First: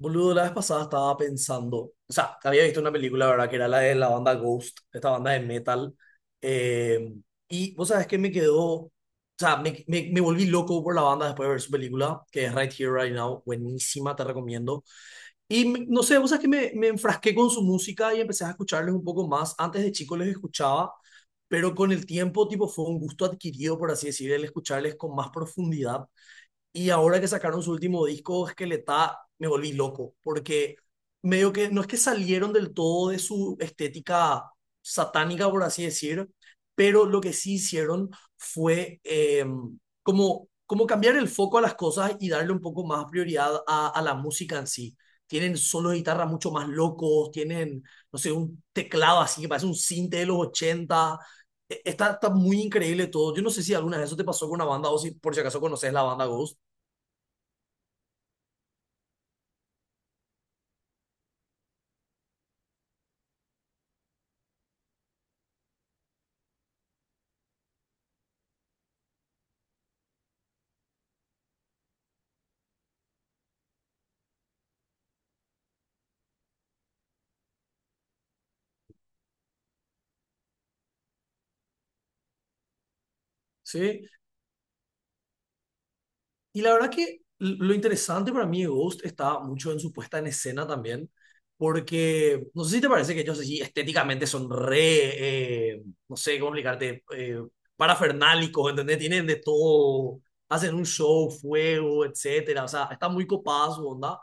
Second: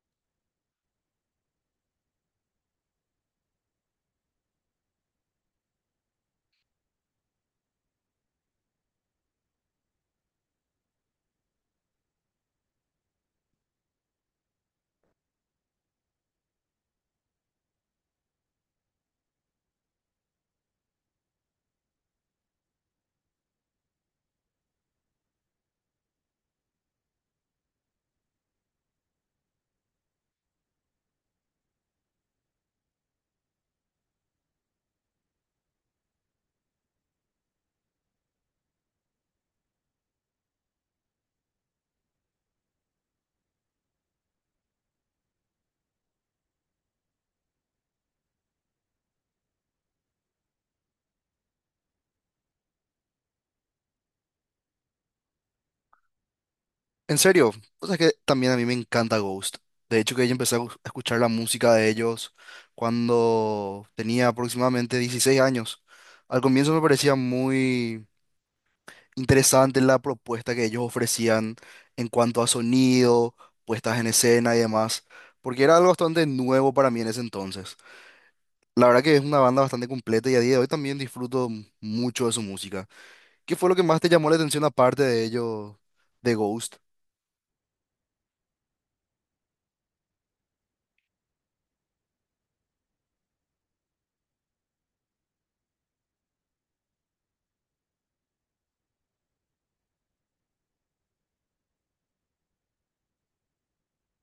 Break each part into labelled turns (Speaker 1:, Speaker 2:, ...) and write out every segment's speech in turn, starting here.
Speaker 1: Boludo, la vez pasada estaba pensando, o sea, había visto una película, ¿verdad? Que era la de la banda Ghost, esta banda de metal. eh, y vos sabés que me quedó, o sea, me volví loco por la banda después de ver su película, que es Right Here, Right Now, buenísima, te recomiendo. Y no sé, vos sabés que me enfrasqué con su música y empecé a escucharles un poco más. Antes de chico les escuchaba, pero con el tiempo, tipo, fue un gusto adquirido, por así decir, el escucharles con más profundidad. Y ahora que sacaron su último disco, Esqueleta, me volví loco, porque medio que no es que salieron del todo de su estética satánica, por así decir, pero lo que sí hicieron fue como cambiar el foco a las cosas y darle un poco más prioridad a la música en sí. Tienen solos de guitarra mucho más locos, tienen, no sé, un teclado así que parece un cinte de los 80. Está muy increíble todo. Yo no sé si alguna vez eso te pasó con una banda o si por si acaso conoces la banda Ghost.
Speaker 2: En serio, cosa que también a mí me encanta Ghost. De hecho, que yo empecé a escuchar la música de ellos cuando tenía aproximadamente 16 años. Al comienzo me parecía muy interesante la propuesta que ellos ofrecían en cuanto a sonido, puestas en escena y demás, porque era algo bastante nuevo para mí en ese entonces. La verdad que es una banda bastante completa y a día de hoy también disfruto mucho de su música. ¿Qué fue lo que más te
Speaker 1: Sí,
Speaker 2: llamó la atención aparte de ello, de
Speaker 1: y la
Speaker 2: Ghost?
Speaker 1: verdad que lo interesante para mí de Ghost está mucho en su puesta en escena también, porque no sé si te parece que ellos sí estéticamente son re, no sé cómo explicarte, parafernálicos, ¿entendés? Tienen de todo, hacen un show, fuego, etcétera, o sea, está muy copada su onda.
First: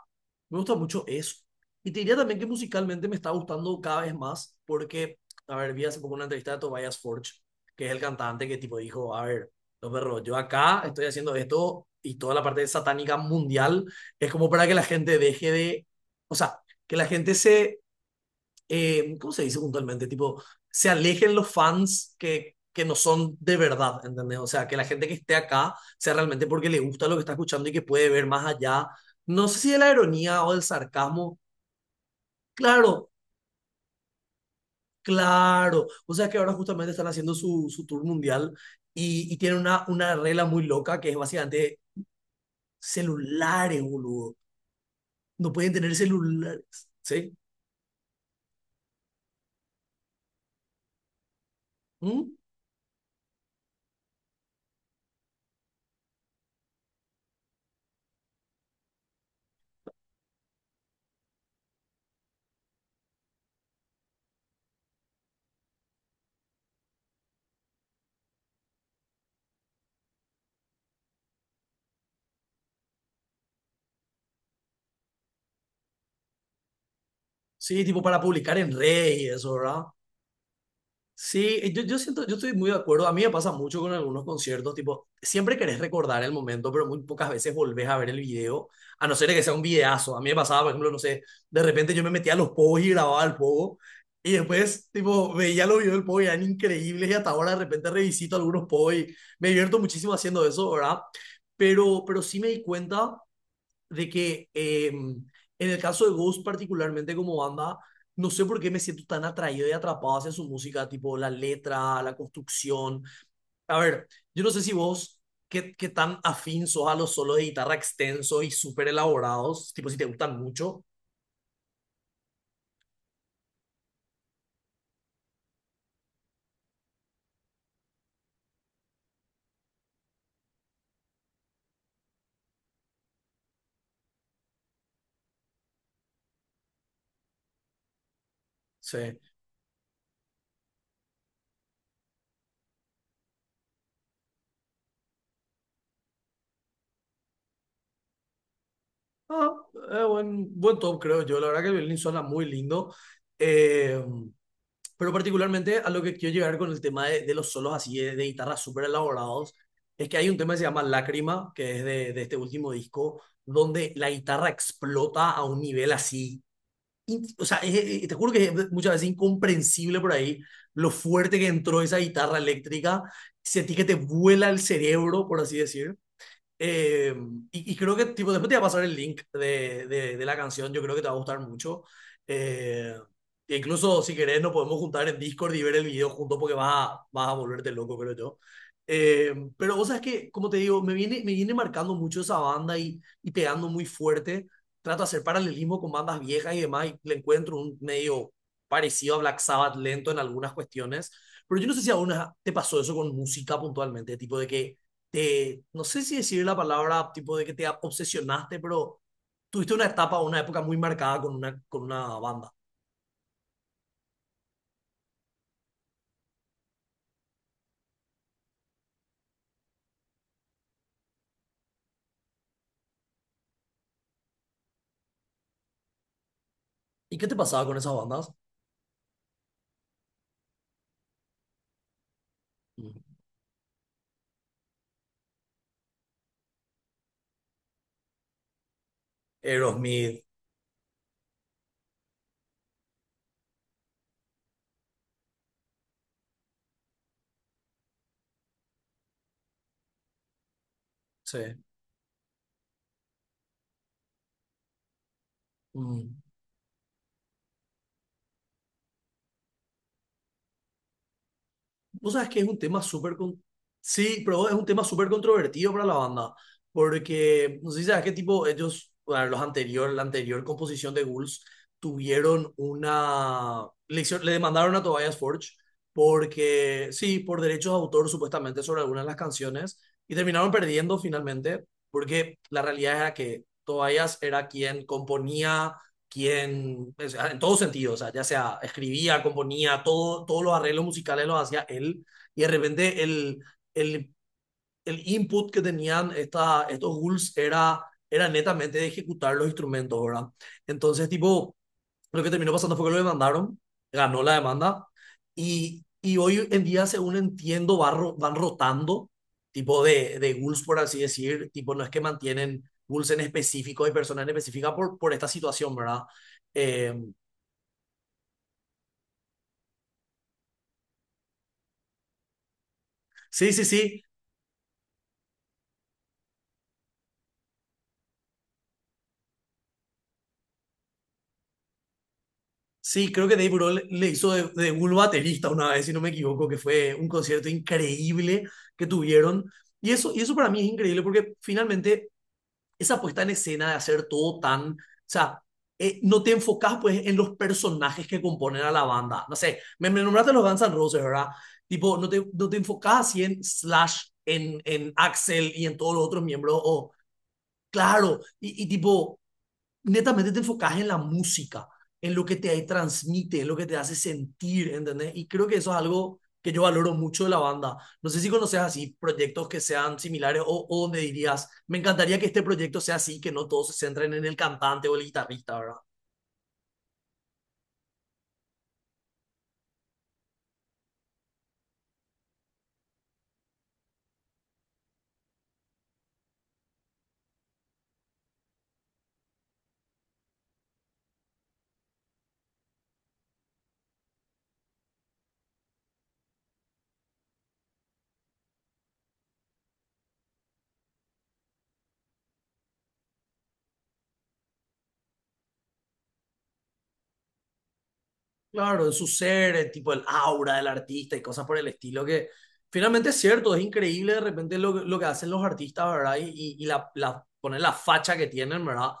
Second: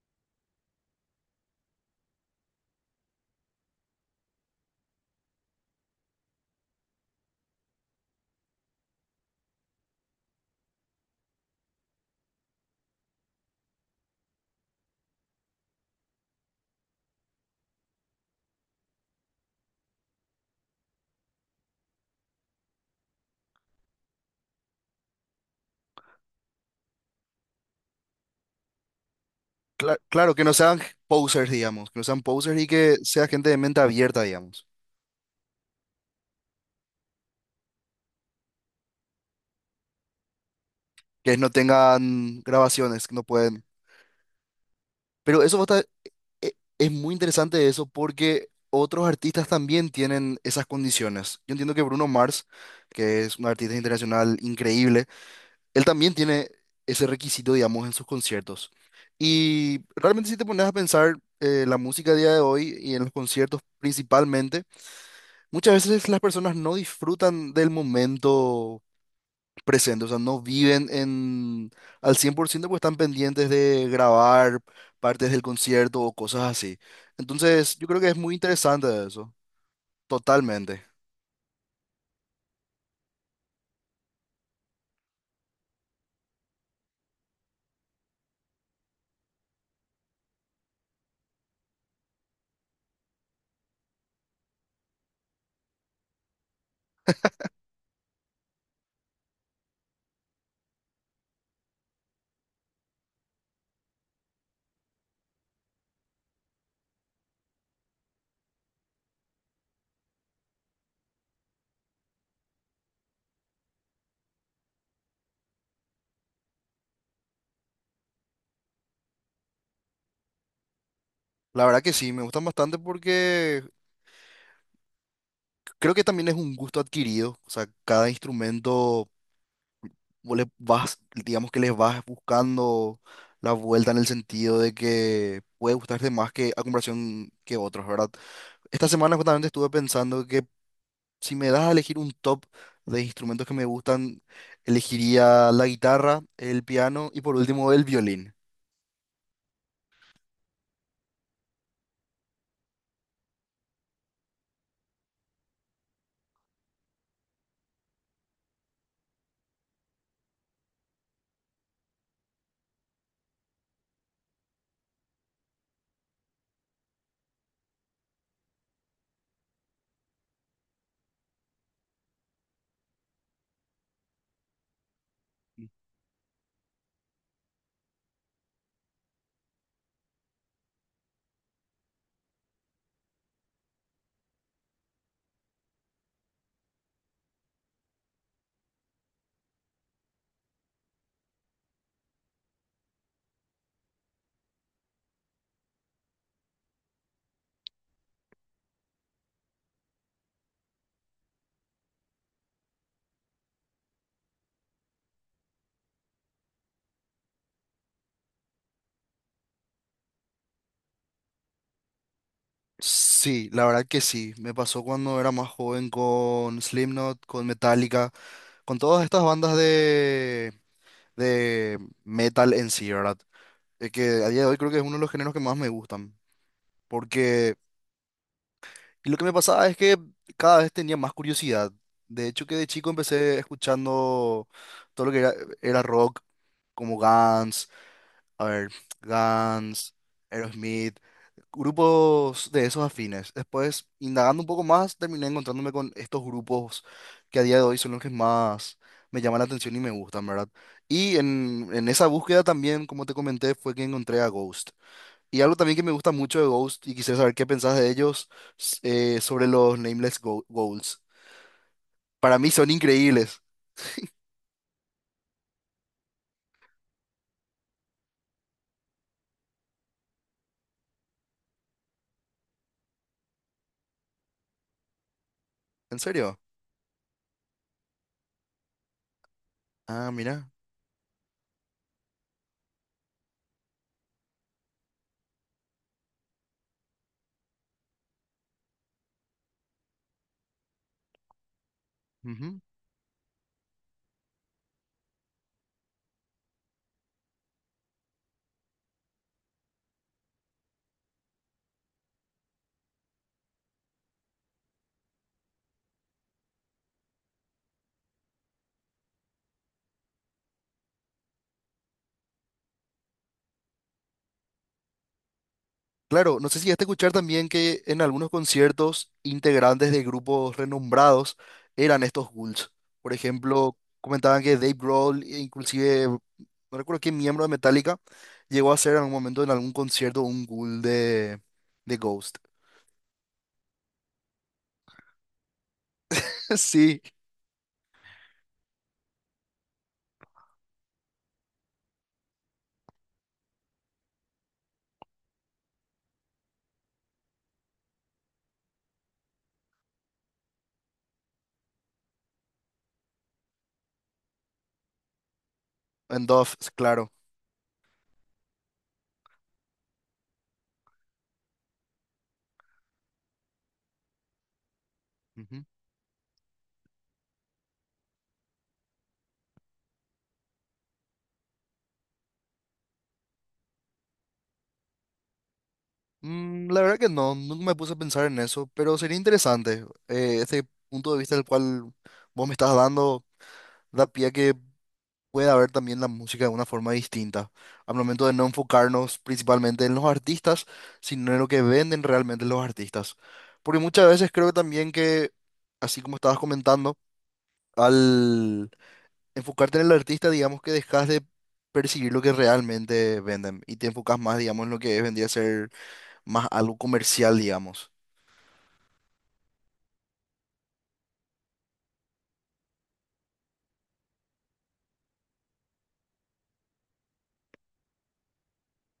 Speaker 1: Me gusta mucho eso. Y te diría también que musicalmente me está gustando cada vez más, porque, a ver, vi hace poco una entrevista de Tobias Forge, que es el cantante que tipo dijo, a ver no, perro, yo acá estoy haciendo esto y toda la parte satánica mundial es como para que la gente deje de, o sea, que la gente se, ¿cómo se dice puntualmente? Tipo, se alejen los fans que no son de verdad, ¿entendés? O sea, que la gente que esté acá sea realmente porque le gusta lo que está escuchando y que puede ver más allá, no sé si de la
Speaker 2: Claro, que
Speaker 1: ironía o
Speaker 2: no
Speaker 1: del
Speaker 2: sean
Speaker 1: sarcasmo,
Speaker 2: posers, digamos, que no sean posers y que
Speaker 1: claro,
Speaker 2: sea gente de mente abierta, digamos,
Speaker 1: claro, o sea que ahora justamente están haciendo su, su tour mundial. Y tienen una regla muy loca que es
Speaker 2: que no
Speaker 1: básicamente
Speaker 2: tengan grabaciones, que no pueden.
Speaker 1: celulares, boludo.
Speaker 2: Pero
Speaker 1: No
Speaker 2: eso va a
Speaker 1: pueden tener
Speaker 2: e-
Speaker 1: celulares,
Speaker 2: es muy
Speaker 1: ¿sí?
Speaker 2: interesante eso porque otros artistas también tienen esas condiciones. Yo entiendo que Bruno
Speaker 1: ¿Mm?
Speaker 2: Mars, que es un artista internacional increíble, él también tiene ese requisito, digamos, en sus conciertos. Y realmente si te pones a pensar la música a día de hoy y en los conciertos principalmente, muchas veces las personas no disfrutan del momento presente, o sea, no viven en al 100% porque están pendientes de grabar partes del concierto o cosas así. Entonces,
Speaker 1: Sí,
Speaker 2: yo creo
Speaker 1: tipo
Speaker 2: que es
Speaker 1: para
Speaker 2: muy
Speaker 1: publicar en
Speaker 2: interesante
Speaker 1: redes y
Speaker 2: eso,
Speaker 1: eso, ¿verdad?
Speaker 2: totalmente.
Speaker 1: Sí, yo siento, yo estoy muy de acuerdo. A mí me pasa mucho con algunos conciertos, tipo, siempre querés recordar el momento, pero muy pocas veces volvés a ver el video, a no ser que sea un videazo. A mí me pasaba, por ejemplo, no sé, de repente yo me metía a los pogos y grababa el pogo, y después, tipo, veía los videos del pogo y eran increíbles, y hasta ahora de repente revisito algunos pogos y me divierto muchísimo haciendo eso, ¿verdad? Pero sí me di cuenta de que en el caso de Ghost particularmente como banda, no sé por qué me siento tan atraído y atrapado hacia su música, tipo la letra, la construcción. A ver, yo no sé si vos, qué tan afín sos a los solos de guitarra extensos y súper elaborados, tipo si te gustan mucho.
Speaker 2: La verdad que sí, me gustan bastante porque creo que también es un gusto adquirido, o sea, cada instrumento vos le vas, digamos que les vas buscando la vuelta en el sentido de que puede gustarte más que a comparación que otros, ¿verdad? Esta
Speaker 1: Sí.
Speaker 2: semana justamente estuve pensando que si me das a elegir un top de instrumentos que me gustan, elegiría la guitarra, el piano y por último el violín.
Speaker 1: Ah, buen top, creo yo. La verdad que el violín suena muy lindo. Eh, Pero particularmente a lo que quiero llegar con el tema de los solos así de guitarras súper elaborados, es que hay un tema que se llama Lágrima, que es de este último disco, donde la guitarra explota a un nivel así. O sea, te juro que es muchas veces incomprensible por ahí lo fuerte que entró esa guitarra eléctrica. Sentí que te vuela el cerebro, por así
Speaker 2: Sí,
Speaker 1: decir. Eh, y creo que tipo, después te voy a pasar el link de, de la canción, yo creo que te va a gustar mucho. Eh, E incluso si querés nos podemos juntar en Discord y ver el video juntos porque vas a, vas a volverte loco, creo yo. Pero vos sabes que, como te digo, me viene marcando mucho esa banda y pegando muy fuerte. Trato de hacer paralelismo con bandas viejas y demás y le encuentro un medio parecido a Black Sabbath lento en algunas cuestiones. Pero yo no sé si a una te pasó eso con música puntualmente, tipo de que te, no sé si decir la palabra tipo de que te obsesionaste, pero tuviste una etapa, una época muy marcada con una banda.
Speaker 2: sí, la verdad que sí. Me pasó cuando era más joven con Slipknot, con Metallica, con todas estas bandas de metal en sí, ¿verdad? Que a día de hoy creo que es uno de los géneros que más me gustan.
Speaker 1: ¿Y qué te
Speaker 2: Porque
Speaker 1: pasaba con esas bandas?
Speaker 2: y lo que me pasaba es que cada vez tenía más curiosidad. De hecho, que de chico
Speaker 1: Mm.
Speaker 2: empecé escuchando todo lo que era, era rock, como Guns, a ver, Guns,
Speaker 1: Aerosmith,
Speaker 2: Aerosmith, grupos de esos afines. Después, indagando un poco más, terminé encontrándome con estos grupos que a día de hoy son los que más me llaman la atención y me gustan, ¿verdad? Y
Speaker 1: sí.
Speaker 2: en esa búsqueda también, como te comenté, fue que encontré a Ghost. Y algo también que me gusta
Speaker 1: Mm.
Speaker 2: mucho de Ghost, y quisiera saber qué pensás de ellos, s- sobre los Nameless Goals.
Speaker 1: Vos sabés
Speaker 2: Para
Speaker 1: que es
Speaker 2: mí
Speaker 1: un
Speaker 2: son
Speaker 1: tema súper...
Speaker 2: increíbles.
Speaker 1: Sí, pero es un tema súper controvertido para la banda, porque no sé si sabes qué tipo ellos, bueno, los anterior, la anterior composición de Ghouls tuvieron una... Le, le demandaron a Tobias Forge
Speaker 2: ¿En serio?
Speaker 1: porque, sí, por derechos de autor supuestamente sobre algunas de las canciones
Speaker 2: Ah,
Speaker 1: y
Speaker 2: mira.
Speaker 1: terminaron perdiendo finalmente porque la realidad era que Tobias era quien componía quien, o sea, en todos sentidos, o sea, ya sea escribía, componía, todo, todos los arreglos musicales los hacía él, y de repente el, el input que tenían esta, estos ghouls era, era netamente de ejecutar los instrumentos, ¿verdad? Entonces, tipo, lo que terminó pasando fue que lo demandaron, ganó la demanda y hoy en día, según entiendo, van rotando tipo de ghouls, por así decir, tipo no es que mantienen ghouls en específico y personas en específica por esta situación, ¿verdad?
Speaker 2: Claro, no sé si ya te
Speaker 1: Eh,
Speaker 2: escuchar también que en algunos conciertos integrantes de grupos renombrados eran estos ghouls. Por
Speaker 1: sí, sí,
Speaker 2: ejemplo,
Speaker 1: sí,
Speaker 2: comentaban que Dave Grohl, e inclusive, no recuerdo qué miembro de Metallica, llegó a ser en algún momento en algún concierto un ghoul de Ghost.
Speaker 1: sí, creo que Dave Grohl le hizo de, ghoul baterista una vez, si no me equivoco, que fue
Speaker 2: Sí,
Speaker 1: un concierto increíble que tuvieron. Y eso para mí es increíble porque finalmente esa puesta en escena de hacer todo tan, o sea, no te enfocas pues en los personajes que componen a la banda. No sé, me nombraste los Guns N' Roses, ¿verdad? Tipo, no te, no te enfocas así en Slash, en Axel y en todos los otros
Speaker 2: en Dove,
Speaker 1: miembros. O,
Speaker 2: claro.
Speaker 1: claro, y tipo, netamente te enfocas en la música, en lo que te transmite, en lo que te hace sentir, ¿entendés? Y creo que
Speaker 2: Ujú.
Speaker 1: eso es algo que yo valoro mucho de la banda. No sé si conoces así proyectos que sean similares o donde dirías, me encantaría que este proyecto sea así, que no todos se centren en el cantante o el guitarrista, ¿verdad?
Speaker 2: La verdad que no, nunca me puse a pensar en eso, pero sería interesante. Este punto de vista del cual vos me estás dando da pie a que pueda ver también la música de una forma distinta, al momento de no enfocarnos principalmente en los artistas, sino en lo que venden realmente los artistas. Porque muchas veces creo también que, así como estabas comentando, al enfocarte en el artista, digamos que dejas de perseguir lo que realmente venden y te enfocas más, digamos, en lo que vendría a ser más algo comercial, digamos.
Speaker 1: Claro, en su ser, el tipo el aura del artista y cosas por el estilo que finalmente es cierto, es increíble de repente lo que hacen los artistas, ¿verdad? Y, y la, poner la facha que tienen, ¿verdad?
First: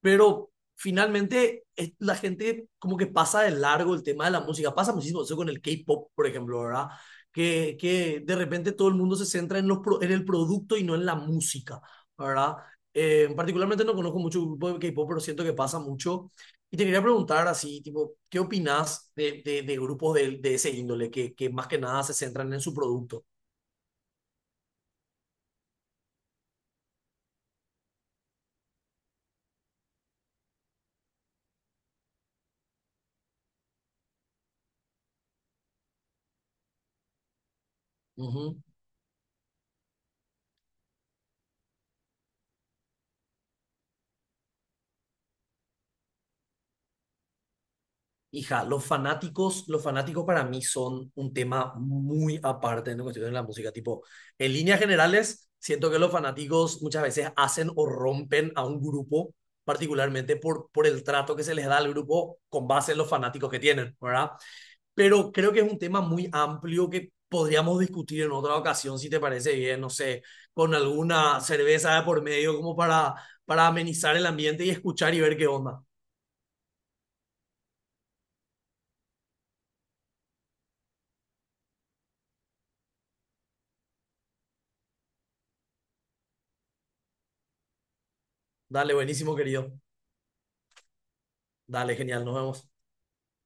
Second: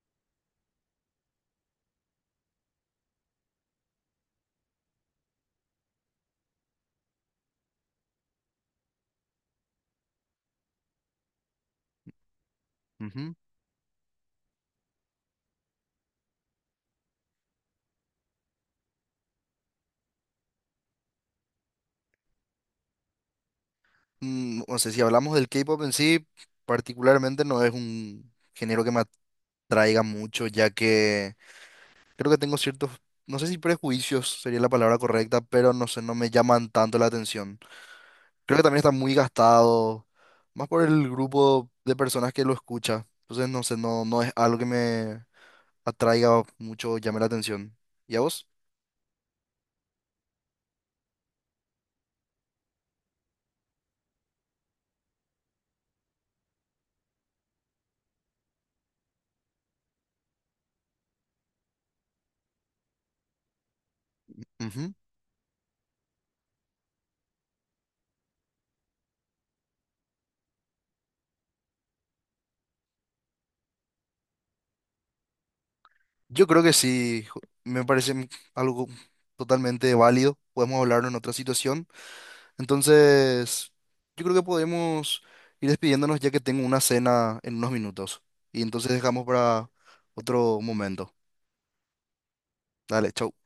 Speaker 1: Pero finalmente la gente como que pasa de largo el tema de la música, pasa muchísimo eso con el K-pop, por ejemplo, ¿verdad? Que de repente todo el mundo se centra en, los, en el producto y no en la música, ¿verdad?
Speaker 2: Ujú.
Speaker 1: Particularmente no conozco mucho grupo de K-pop, pero siento que pasa mucho y te quería preguntar así, tipo, ¿qué opinás de, de grupos de ese índole que más que nada se centran en su producto?
Speaker 2: No sé, si hablamos del K-pop en sí, particularmente no es un género que me atraiga mucho, ya que creo que tengo ciertos, no sé si prejuicios sería la palabra correcta, pero no sé, no me llaman tanto la atención. Creo
Speaker 1: Ujú.
Speaker 2: que también está muy gastado, más por el grupo de personas que lo escucha. Entonces, no sé, no, no es algo que me atraiga mucho, llame la atención. ¿Y a vos?
Speaker 1: Hija, los fanáticos para mí son un tema muy aparte en cuestión de la música. Tipo, en líneas generales, siento que los fanáticos muchas veces hacen o rompen a un grupo, particularmente por el trato que se les da al grupo con base en los fanáticos que tienen, ¿verdad?
Speaker 2: Ujú.
Speaker 1: Pero creo que es un tema muy amplio que podríamos discutir en otra ocasión, si te parece bien, no sé, con alguna cerveza de por medio como para amenizar el ambiente y escuchar y ver qué onda.
Speaker 2: Yo creo que sí, algo totalmente válido. Podemos hablarlo en otra situación. Entonces, yo creo que podemos ir despidiéndonos ya que tengo una cena en unos minutos. Y entonces
Speaker 1: Dale,
Speaker 2: dejamos
Speaker 1: buenísimo,
Speaker 2: para
Speaker 1: querido.
Speaker 2: otro momento.
Speaker 1: Dale, genial, nos vemos.
Speaker 2: Dale, chau.